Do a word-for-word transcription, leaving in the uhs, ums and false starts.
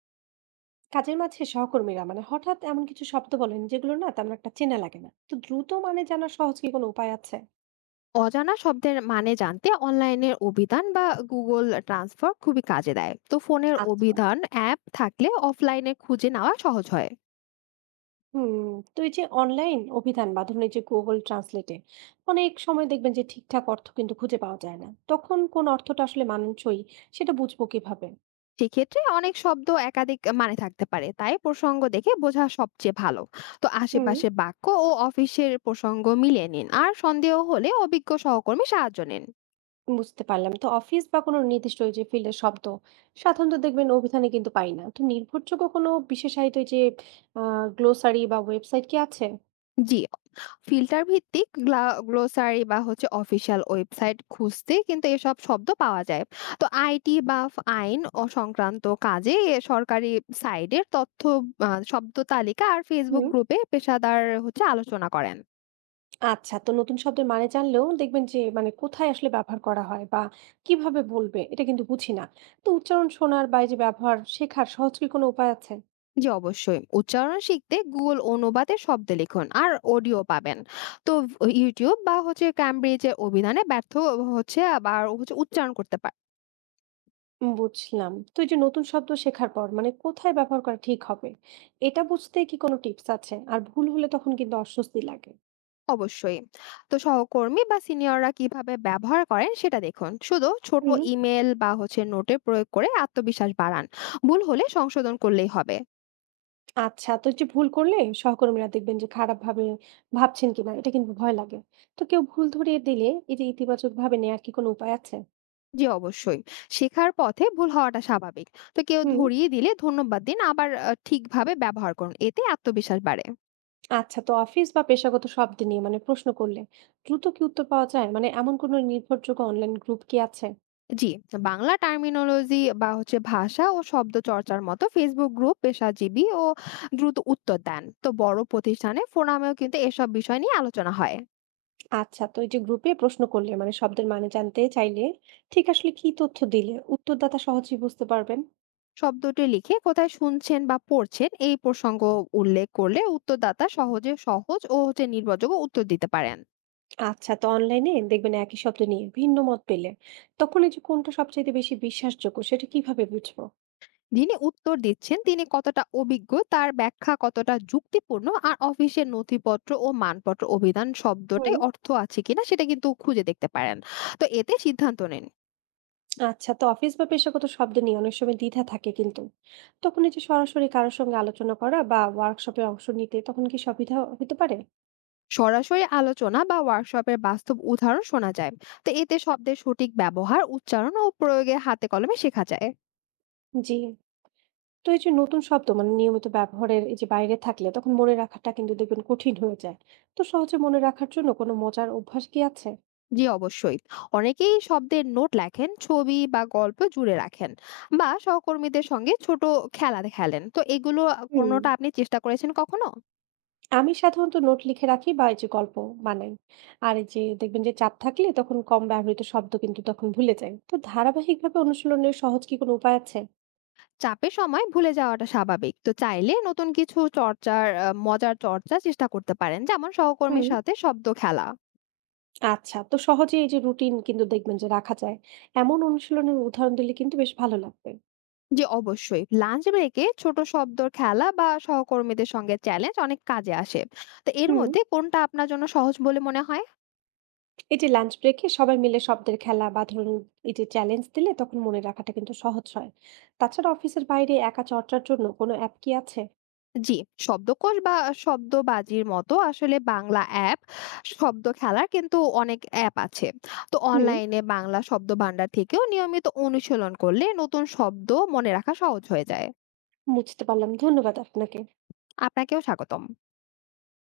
কাজের মাঝে সহকর্মীরা মানে হঠাৎ এমন কিছু শব্দ বলেন যেগুলো না তেমন একটা চেনা লাগে না। তো দ্রুত মানে জানার সহজ কি কোনো উপায় আছে? অজানা শব্দের মানে জানতে অনলাইনের অভিধান বা গুগল ট্রান্সফার খুবই কাজে দেয়। তো ফোনের আচ্ছা। অভিধান অ্যাপ থাকলে অফলাইনে খুঁজে নেওয়া সহজ হয়। হুম। তো এই যে অনলাইন অভিধান বা ধরুন এই যে গুগল ট্রান্সলেটে অনেক সময় দেখবেন যে ঠিকঠাক অর্থ কিন্তু খুঁজে পাওয়া যায় না, তখন কোন অর্থটা আসলে মানানসই সেটা বুঝবো কিভাবে? সেক্ষেত্রে অনেক শব্দ একাধিক মানে থাকতে পারে, তাই প্রসঙ্গ দেখে বোঝা সবচেয়ে ভালো। তো হুম। আশেপাশে বাক্য ও অফিসের প্রসঙ্গ মিলিয়ে নিন, আর সন্দেহ হলে অভিজ্ঞ সহকর্মী সাহায্য নিন। বুঝতে পারলাম। তো অফিস বা কোনো নির্দিষ্ট ওই যে ফিল্ডের শব্দ সাধারণত দেখবেন অভিধানে কিন্তু পাই না। তো নির্ভরযোগ্য কোনো বিশেষায়িত এই যে আহ গ্লোসারি বা ওয়েবসাইট কি আছে? জি। ফিল্টার ভিত্তিক গ্লা- গ্লোসারি বা হচ্ছে অফিসিয়াল ওয়েবসাইট খুঁজতে কিন্তু এসব শব্দ পাওয়া যায়। তো আইটি বা ফ- আইন ও সংক্রান্ত কাজে এ সরকারি সাইডের তথ্য, আহ, শব্দ তালিকা আর ফেসবুক হুম। গ্রুপে পেশাদার হচ্ছে আলোচনা করেন। আচ্ছা। তো নতুন শব্দের মানে জানলেও দেখবেন যে মানে কোথায় আসলে ব্যবহার করা হয় বা কিভাবে বলবে এটা কিন্তু বুঝি না। তো উচ্চারণ শোনার বা এই যে ব্যবহার শেখার সহজ কি কোনো উপায় আছে? জি অবশ্যই, উচ্চারণ শিখতে গুগল অনুবাদে শব্দ লিখুন আর অডিও পাবেন। তো ইউটিউব বা হচ্ছে ক্যামব্রিজের অভিধানে ব্যর্থ হচ্ছে আবার হচ্ছে উচ্চারণ করতে পারেন। বুঝলাম। তো এই যে নতুন শব্দ শেখার পর মানে কোথায় ব্যবহার করা ঠিক হবে এটা বুঝতে কি কোনো টিপস আছে? আর ভুল হলে তখন কিন্তু অস্বস্তি লাগে। অবশ্যই। তো সহকর্মী বা সিনিয়ররা কিভাবে ব্যবহার করেন সেটা দেখুন। শুধু ছোট হুম। ইমেল বা হচ্ছে নোটে প্রয়োগ করে আত্মবিশ্বাস বাড়ান। ভুল হলে সংশোধন করলেই হবে। আচ্ছা। তো এই যে ভুল করলে সহকর্মীরা দেখবেন যে খারাপ ভাবে ভাবছেন কিনা এটা কিন্তু ভয় লাগে। তো কেউ ভুল ধরিয়ে দিলে এই যে ইতিবাচক ভাবে নেয়ার কি কোনো উপায় আছে? জি অবশ্যই। শেখার পথে ভুল হওয়াটা স্বাভাবিক। তো কেউ হুম। ধরিয়ে দিলে ধন্যবাদ দিন, আবার আ ঠিকভাবে ব্যবহার করুন। এতে আত্মবিশ্বাস বাড়ে। আচ্ছা। তো অফিস বা পেশাগত শব্দ নিয়ে মানে প্রশ্ন করলে দ্রুত কি উত্তর পাওয়া যায়? মানে এমন কোনো নির্ভরযোগ্য অনলাইন গ্রুপ কি আছে? জি, বাংলা টার্মিনোলজি বা হচ্ছে ভাষা ও শব্দ চর্চার মতো ফেসবুক গ্রুপ পেশাজীবী ও দ্রুত উত্তর দেন। তো বড় প্রতিষ্ঠানে ফোরামেও কিন্তু এসব বিষয় নিয়ে আলোচনা হয়। আচ্ছা। তো এই যে গ্রুপে প্রশ্ন করলে মানে শব্দের মানে জানতে চাইলে ঠিক আসলে কি তথ্য দিলে উত্তরদাতা সহজেই বুঝতে পারবেন? শব্দটি লিখে কোথায় শুনছেন বা পড়ছেন, এই প্রসঙ্গ উল্লেখ করলে উত্তরদাতা সহজে সহজ ও হচ্ছে নির্ভরযোগ্য উত্তর দিতে পারেন। আচ্ছা। তো অনলাইনে দেখবেন একই শব্দ নিয়ে ভিন্ন মত পেলে তখন এই যে কোনটা সবচাইতে বেশি বিশ্বাসযোগ্য সেটা কিভাবে বুঝবো? যিনি উত্তর দিচ্ছেন তিনি কতটা অভিজ্ঞ, তার ব্যাখ্যা কতটা যুক্তিপূর্ণ, আর অফিসের নথিপত্র ও মানপত্র অভিধান শব্দটাই হুম। অর্থ আছে কিনা সেটা কিন্তু খুঁজে দেখতে পারেন। তো এতে সিদ্ধান্ত নিন। আচ্ছা। তো অফিস বা পেশাগত শব্দ নিয়ে অনেক সময় দ্বিধা থাকে কিন্তু তখন এই যে সরাসরি কারোর সঙ্গে আলোচনা করা বা ওয়ার্কশপে অংশ নিতে তখন কি সুবিধা হতে পারে? সরাসরি আলোচনা বা ওয়ার্কশপের বাস্তব উদাহরণ শোনা যায়। তো এতে শব্দের সঠিক ব্যবহার, উচ্চারণ ও প্রয়োগে হাতে কলমে শেখা যায়। জি। তো এই যে নতুন শব্দ মানে নিয়মিত ব্যবহারের এই যে বাইরে থাকলে তখন মনে রাখাটা কিন্তু দেখবেন কঠিন হয়ে যায়। তো সহজে মনে রাখার জন্য কোনো মজার অভ্যাস কি আছে? জি অবশ্যই। অনেকেই শব্দের নোট লেখেন, ছবি বা গল্প জুড়ে রাখেন, বা সহকর্মীদের সঙ্গে ছোট খেলা খেলেন। তো এগুলো হুম। কোনোটা আপনি চেষ্টা করেছেন কখনো? আমি সাধারণত নোট লিখে রাখি বা এই যে গল্প বানাই। আর এই যে দেখবেন যে চাপ থাকলে তখন কম ব্যবহৃত শব্দ কিন্তু তখন ভুলে যাই। তো ধারাবাহিকভাবে অনুশীলনের সহজ কি কোনো উপায় আছে? চাপের সময় ভুলে যাওয়াটা স্বাভাবিক। তো চাইলে নতুন কিছু চর্চার আহ, মজার চর্চা চেষ্টা করতে পারেন, যেমন হুম। সহকর্মীর সাথে শব্দ খেলা। আচ্ছা, তো সহজে এই যে রুটিন কিন্তু দেখবেন যে রাখা যায়। এমন অনুশীলনের উদাহরণ দিলে কিন্তু বেশ ভালো লাগবে। জি অবশ্যই, লাঞ্চ ব্রেকে ছোট শব্দ খেলা বা সহকর্মীদের সঙ্গে চ্যালেঞ্জ অনেক কাজে আসে। তো এর হুম। মধ্যে কোনটা আপনার জন্য সহজ বলে মনে হয়? এই যে লাঞ্চ ব্রেকে সবাই মিলে শব্দের খেলা বা ধরুন এই যে চ্যালেঞ্জ দিলে তখন মনে রাখাটা কিন্তু সহজ হয়। তাছাড়া অফিসের বাইরে একা চর্চার জন্য কোনো অ্যাপ কি আছে? জি, শব্দকোষ বা শব্দবাজির মতো আসলে বাংলা অ্যাপ, শব্দ খেলার কিন্তু অনেক অ্যাপ আছে। তো হুম। অনলাইনে বাংলা শব্দ ভান্ডার থেকেও নিয়মিত অনুশীলন করলে নতুন শব্দ মনে রাখা সহজ হয়ে যায়। বুঝতে পারলাম। ধন্যবাদ আপনাকে। আপনাকেও স্বাগতম।